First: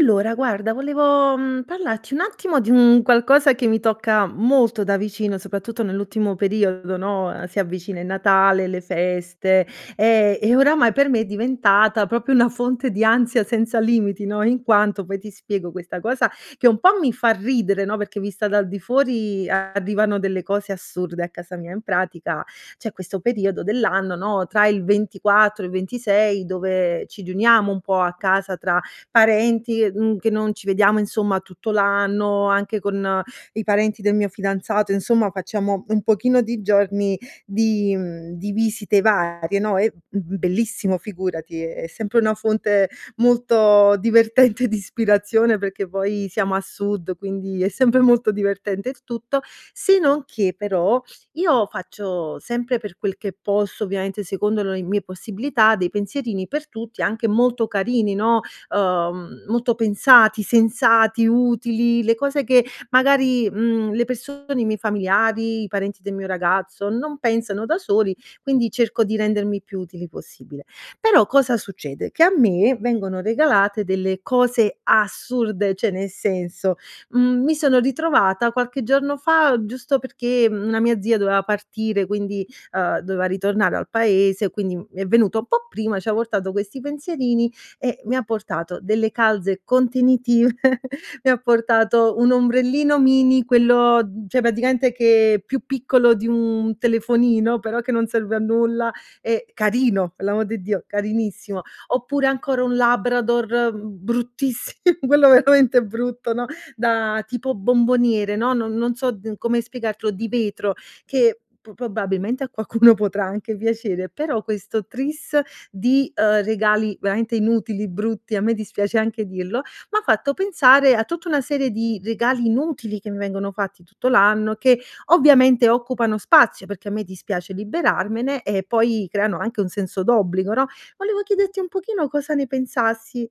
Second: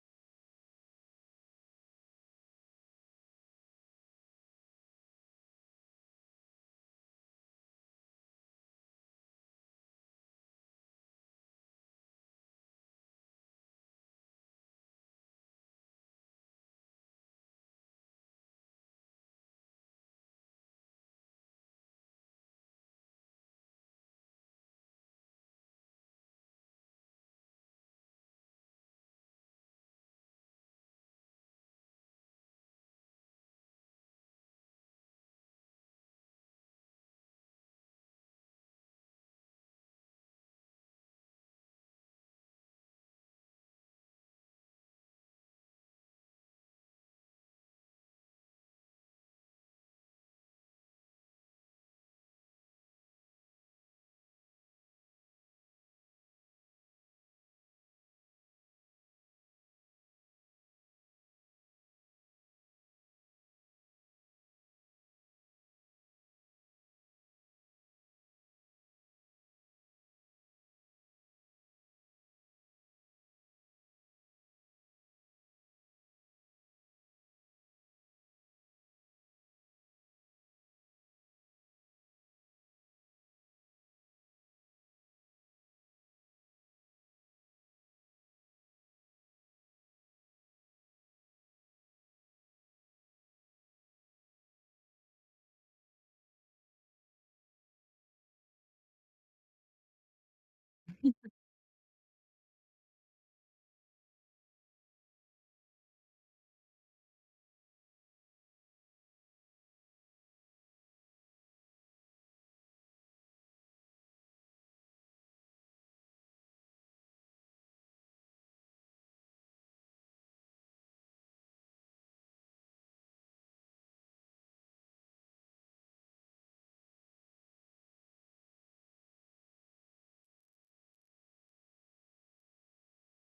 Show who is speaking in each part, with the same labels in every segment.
Speaker 1: Allora, guarda, volevo, mhmm, parlarti un attimo di un qualcosa che mi tocca molto da vicino, soprattutto nell'ultimo periodo, no, uhm, si avvicina il Natale, le feste, ehm, e oramai per me è diventata proprio una fonte di ansia senza limiti, no, in quanto, poi, ti spiego, questa cosa, che un po' mi fa ridere, no, perché vista dal di fuori arrivano delle cose assurde a casa mia. In pratica, c'è questo periodo dell'anno, no, tra il 24 e il 26, dove ci riuniamo un po' a casa tra parenti, mhmm, che non ci vediamo, insomma, tutto l'anno, anche con i parenti del mio fidanzato, insomma, facciamo un pochino di giorni di mhmm, di visite varie, no, è, mhmm,bellissimo, figurati, è sempre una fonte molto divertente di ispirazione perché, poi, siamo a sud, quindi è sempre molto divertente il tutto. Se non che, però, io faccio sempre per quel che posso, ovviamente, secondo lo mie possibilità, dei pensierini per tutti, anche molto carini, no, uhm, molto pensati, sensati, utili, le cose che, magari, mhmm, le persone, i miei familiari, i parenti del mio ragazzo non pensano da soli, quindi, cerco di rendermi più utili possibile. Però, cosa succede che a me vengono regalate delle cose assurde, cioè, ne senso: mhmm, mi sono ritrovata, qualche giorno fa, giusto, perché, mhmm, una mia zia doveva partire, quindi, uhm, doveva ritornare al paese, quindi, mhmm, è venuto un po' prima, ci ha portato questi pensierini, e mi ha portato delle calze contenitive, mi ha portato un ombrellino mini, quello mhmm, cioè, praticamente che più piccolo di un telefonino, però che non serve a nulla, e carino, pe l'amor di Dio, carinissimo. Oppure, ancora un labrador, mhmm, bruttissi quello veramente brutto, no, da tipo bomboniere, no, non non so n come spiegartelo, di vetro, che p probabilmente a qualcuno potrà anche piacere, però questo tris, di, uhm, regali veramente inutili, brutti. A me dispiace anche dirlo, m'ha fatto pensare a tutta una serie di regali inutili che mi vengono fatti tutto l'anno, che, ovviamente, occupano spazio, perché a me dispiace liberarmene, e poi, creano anche un senso d'obbligo, no, volevo chiederti un pochino cosa ne pensassi.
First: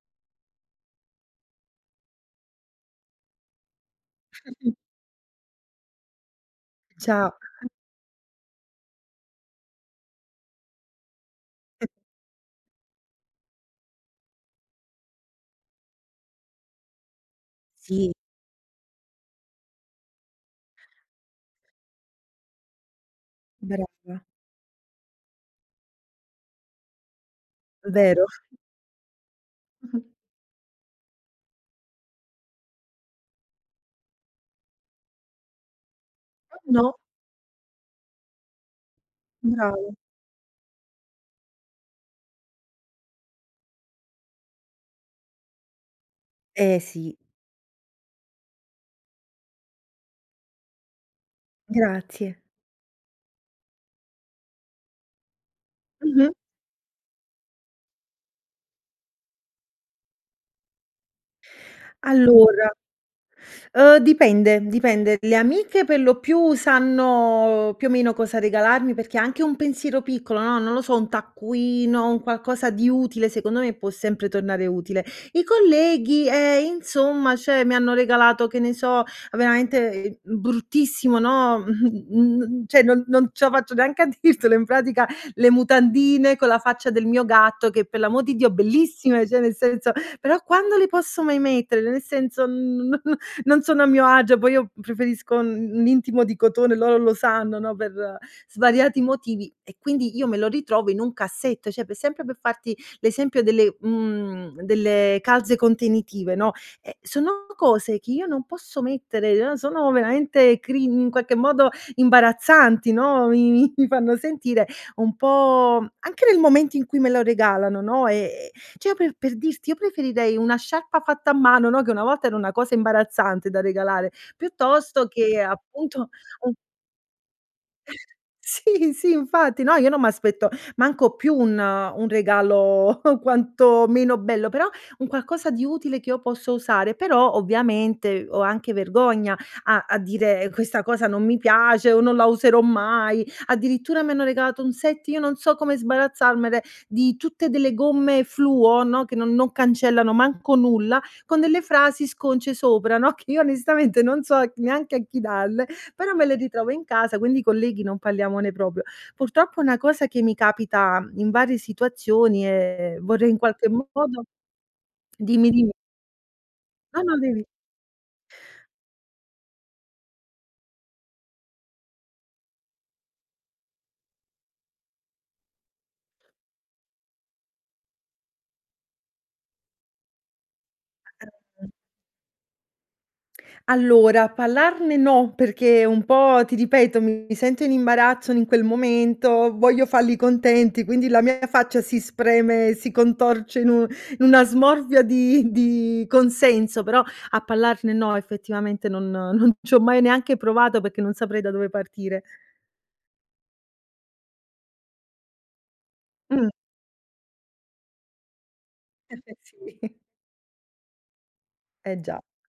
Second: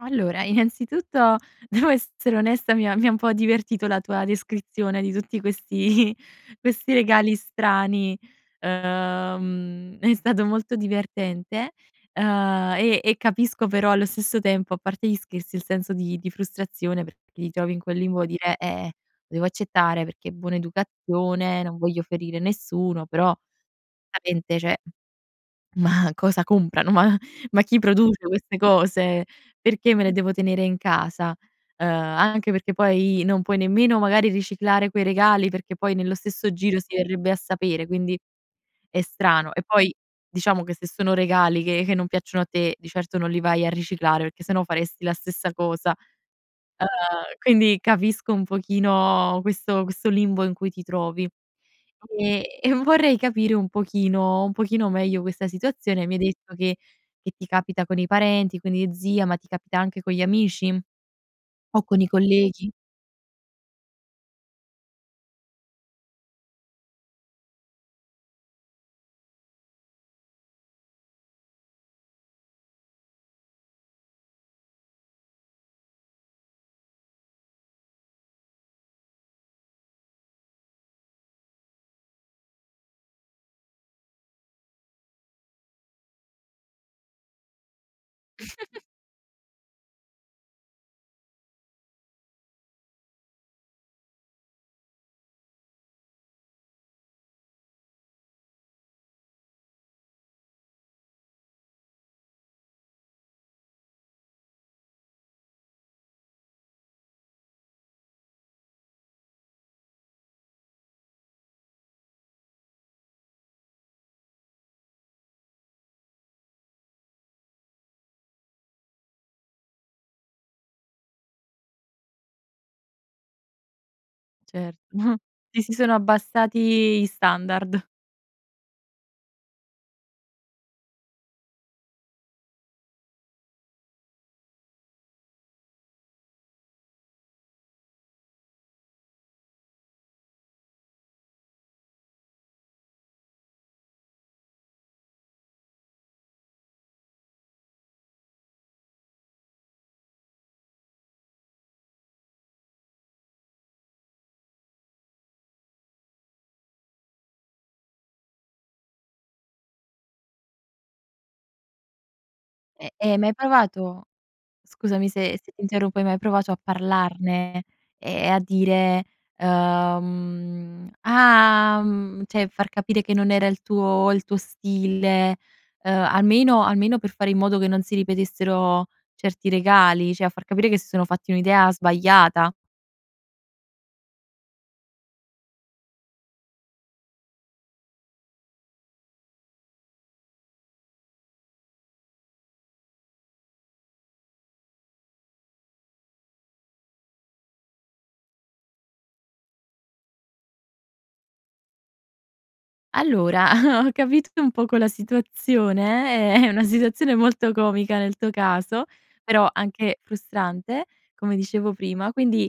Speaker 2: Allora, innanzitutto devo essere onesta. Mi ha mi ha un po' divertito la tua descrizione di tutti questi questi
Speaker 1: Cia
Speaker 2: regali strani, uhm, è stato molto divertente, ehm, e e capisco però allo stesso tempo, a parte gli scherzi, il senso di di frustrazione perché ti trovi in quel
Speaker 1: Sì.
Speaker 2: limbo, dire: "Eh, devo accettare perché è buona educazione, non voglio ferire nessuno," però
Speaker 1: Brava.
Speaker 2: veramente, cioè, "ma cosa comprano? Ma ma chi
Speaker 1: Vero.
Speaker 2: produce queste cose? Perché me
Speaker 1: Mh-mh.
Speaker 2: le devo tenere in casa?" Uhm, anche perché poi non puoi nemmeno magari riciclare quei regali, perché poi nello stesso giro
Speaker 1: No.
Speaker 2: si verrebbe a sapere, quindi è strano. E poi
Speaker 1: Bravo.
Speaker 2: diciamo che se sono regali che che non piacciono a te, di certo non li vai a riciclare perché sennò faresti la stessa cosa.
Speaker 1: Eh,
Speaker 2: Uhm,
Speaker 1: sì.
Speaker 2: quindi capisco un pochino questo questo limbo in cui ti trovi,
Speaker 1: Grazie.
Speaker 2: e e vorrei capire un pochino un pochino meglio questa situazione. Mi hai
Speaker 1: Mh-mh.
Speaker 2: detto che che ti capita con i parenti, con gli zii, ma ti capita anche con gli amici o con i
Speaker 1: Allora,
Speaker 2: colleghi?
Speaker 1: ehm, dipende, dipende, le amiche per lo più sanno più o meno cosa regalarmi, perché è anche un pensiero piccolo, no, non lo so, un taccuino, un qualcosa di utile secondo me può sempre tornare utile. I colleghi, eh, insomma, cioè, mi hanno regalato, che ne so, veramente, ehm, bruttissimo, no, mh, mhmm, cioè, non non ce la faccio neanche a dirtelo. In pratica le mutandine con la faccia del mio gatto che, per l'amor di Dio, bellissime, cioè nel senso, però quando le posso mai mettere? Nel senso, non non sono a mio agio. Poi io preferisco un un intimo di cotone, loro lo sanno, no, per svariati motivi, e quindi io me lo ritrovo in un cassetto, cioè per sempre. Per farti l'esempio delle, mhmm, delle calze contenitive, no, eh, sono cose che io non posso mettere, sono veramente crin in qualche modo imbarazzanti, no, mi mi fanno sentire un po', anche nel momento in cui me lo regalano, no, è è cioè, per per dirti, io preferirei una sciarpa fatta a mano, no, che una volta era una cosa imbarazzante da regalare piuttosto
Speaker 2: Certo,
Speaker 1: che
Speaker 2: ti si sono
Speaker 1: appunto un
Speaker 2: abbassati gli standard.
Speaker 1: Sì, sì infatti no, io non m'aspetto manco più un un regalo quanto meno bello, però un qualcosa di utile che io posso usare. Però ovviamente ho anche vergogna a a dire: "Questa cosa non mi piace" o "Non la userò mai". Addirittura mi hanno regalato un set, io non so come sbarazzarmene, di tutte delle gomme fluo, no, che non non cancellano manco nulla, con delle frasi sconce sopra, no, che io onestamente non so c neanche a chi dalle, però me le ritrovo in casa. Quindi i colleghi non parliamone proprio. Purtroppo è una cosa che mi capita in varie situazioni e
Speaker 2: Eh,
Speaker 1: e
Speaker 2: e hai
Speaker 1: vorrei
Speaker 2: mai
Speaker 1: in qualche
Speaker 2: provato
Speaker 1: modo
Speaker 2: scusami se
Speaker 1: dimmi,
Speaker 2: se ti
Speaker 1: dimmi.
Speaker 2: interrompo. Hai mai provato a
Speaker 1: Ah no, devi
Speaker 2: parlarne e e a dire, umh: "Ah!" mhmm, cioè, far capire che non era il tuo il tuo stile, ehm, almeno almeno per fare in modo che non si ripetessero certi regali, cioè a far capire che si sono fatti un'idea
Speaker 1: [unintelligible]
Speaker 2: sbagliata.
Speaker 1: Allora parlarne no, perché un po' ti ripeto, mi sento in imbarazzo n in quel momento, voglio falli contenti, quindi la mia faccia si spreme e si contorce in un n una smorfia di di consenso, però a parlarne no, effettivamente non non c'ho mai neanche provato, perché non saprei da dove partire.
Speaker 2: Allora, ho capito un poco la situazione, è
Speaker 1: Mh.
Speaker 2: è una situazione molto comica, nel tuo caso, però
Speaker 1: Sì.
Speaker 2: anche frustrante, come dicevo
Speaker 1: Eh
Speaker 2: prima,
Speaker 1: già.
Speaker 2: quindi,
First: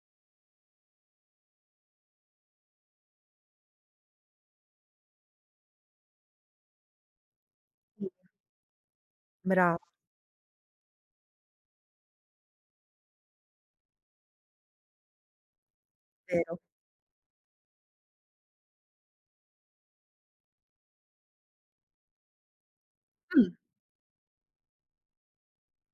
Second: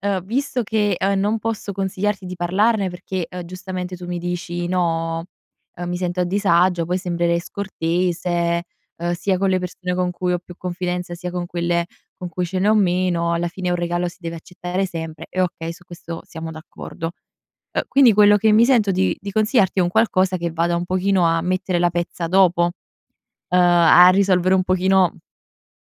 Speaker 2: uhm, visto che, uhm, non posso consigliarti di parlarne perché, uhm, giustamente, tu mi dici no, uhm, mi sento a disagio, poi sembrerei
Speaker 1: [unintelligible]
Speaker 2: scortese, uhm, sia con le
Speaker 1: Brava.
Speaker 2: persone con cui ho più confidenza, sia con quelle con cui ce ne ho meno, alla fine un regalo si deve accettare sempre, e okay, su questo siamo
Speaker 1: Vero.
Speaker 2: d'accordo. Uhm, quindi quello che mi sento di di consigliarti, è un qualcosa che vada un pochino a mettere la pezza dopo, uhm,
Speaker 1: Mh.
Speaker 2: a risolvere un pochino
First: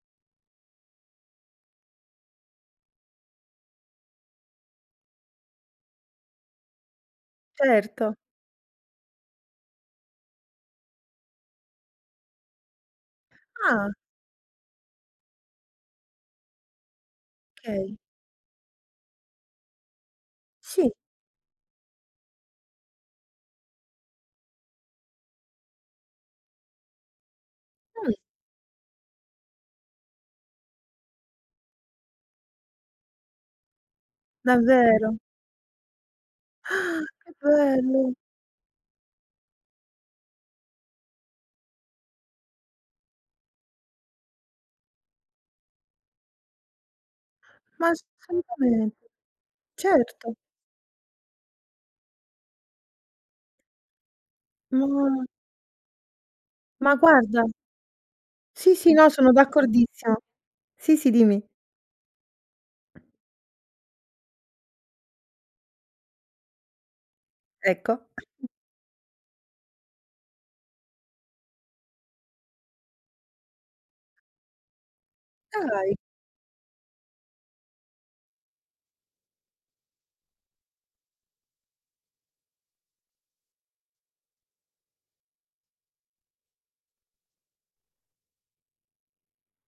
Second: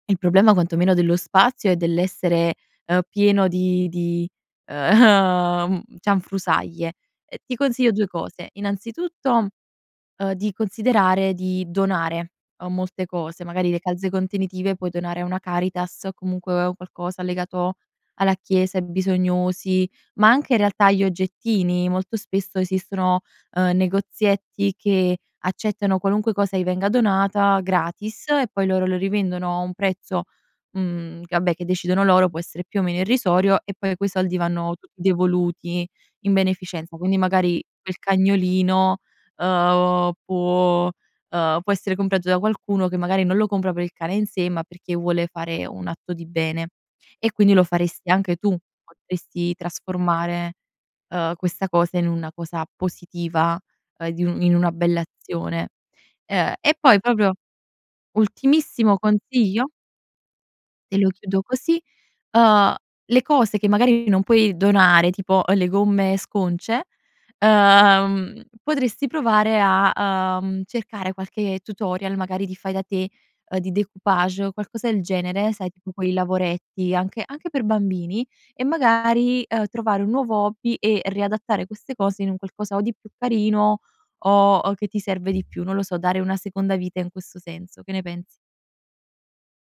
Speaker 2: il problema, quanto meno dello spazio, e dell'essere, uhm, pieno di di uhm, cianfrusaglie. Ehm, ti consiglio due
Speaker 1: Certo.
Speaker 2: cose, innanzitutto, uhm, di considerare di donare, uhm, molte cose, magari le
Speaker 1: Ah.
Speaker 2: calze contenitive, puoi donare a una Caritas, comunque un qualcosa legato
Speaker 1: Okay.
Speaker 2: alla chiesa, ai bisognosi, ma anche in realtà
Speaker 1: Sì.
Speaker 2: gli oggettini, molto spesso esistono, uhm, negozietti che accettano qualunque cosa gli venga donata
Speaker 1: Mh.
Speaker 2: gratis, e poi loro lo rivendono, a un prezzo, mhmm, che vabbè, che decidono loro, può essere più o meno irrisorio, e poi quei soldi vanno
Speaker 1: Davvero.
Speaker 2: devoluti in
Speaker 1: Ah,
Speaker 2: beneficenza. Quindi
Speaker 1: che
Speaker 2: magari, quel
Speaker 1: bello.
Speaker 2: cagnolino, uhm, può uhm, può essere comprato da qualcuno, che magari non lo compra per il cane in sé, ma perché vuole fare un atto di bene, e quindi lo
Speaker 1: Ma [unintelligible]
Speaker 2: faresti anche tu.
Speaker 1: assolutame
Speaker 2: Potresti
Speaker 1: Certo.
Speaker 2: trasformare, uhm, questa cosa in una cosa positiva, uhm, di un in una bella
Speaker 1: [unintelligible]
Speaker 2: azione Ehm, e
Speaker 1: Ma
Speaker 2: poi proprio
Speaker 1: guarda Sì, sì.
Speaker 2: ultimissimo
Speaker 1: No, sono
Speaker 2: consiglio
Speaker 1: d'accordissimo. Sì,
Speaker 2: te lo
Speaker 1: sì, dimmi.
Speaker 2: chiudo così, uhm, le cose che magari non puoi donare, tipo le gomme sconce,
Speaker 1: Ecco.
Speaker 2: uhm, potresti provare a, uhm, cercare qualche tutorial, magari di fai da te, uhm, di découpage, uhm, qualcosa del genere, sai tipo
Speaker 1: Dai.
Speaker 2: quei lavoretti, anche anche per bambini, e magari, uhm, trovare un nuovo hobby e riadattare queste cose in un qualcosa o di più carino, o o che ti serve di più. Non lo so, dare una seconda vita in questo senso, che ne pensi?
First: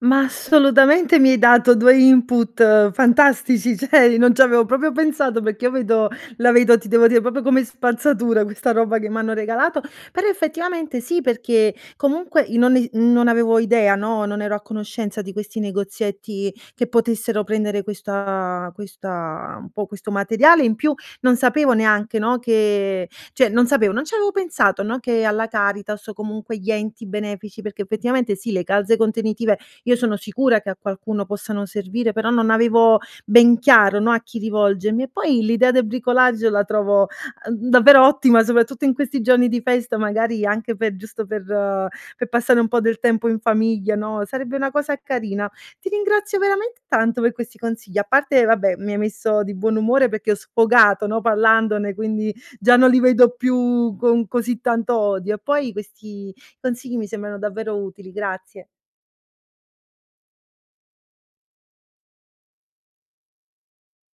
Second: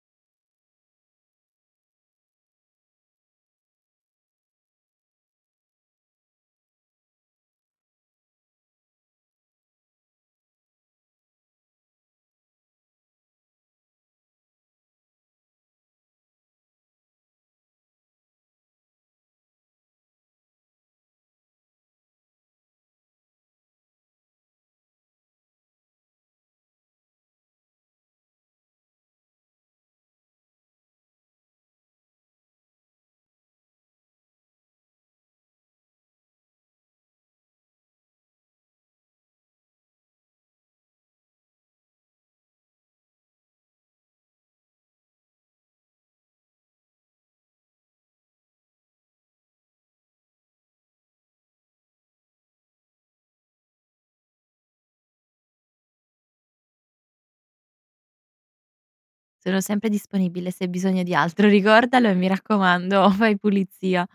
Speaker 1: Ma, assolutamente, mi hai dato 2 input fantastici, cioè, non ci avevo proprio pensato, perché io vedo la vedo, ti devo dire, proprio come spazzatura questa roba che m'hanno regalato. Però, effettivamente sì, perché comunque i noni non avevo idea, no, non ero a conoscenza di questi negozietti che potessero prendere questa questa un po' questo materiale, in più non sapevo neanche, no, che cioè, non sapevo, non ci avevo pensato, no, che alla Caritas, o comunque gli enti benefici perché, effettivamente sì, le calze contenitive, io sono sicura che a qualcuno possano servire, però, non avevo ben chiaro, no, a chi rivolgermi e poi l'idea del bricolage la trovo, uhm, davvero ottima, soprattutto in questi giorni di festa, magari, anche pe giusto per pe passare un po' del tempo in famiglia, no, sarebbe una cosa carina. Ti ringrazio veramente tanto per questi consigli, a parte, vabbè, mi hai messo di buon umore perché ho sfogato, no, parlandone. Quindi, già non li vedo più con così tanto odio e poi questi consigli mi sembrano davvero utili, grazie.
Speaker 2: Sono sempre disponibile se hai bisogno di altro. Ricordalo, e mi raccomando, fai pulizia.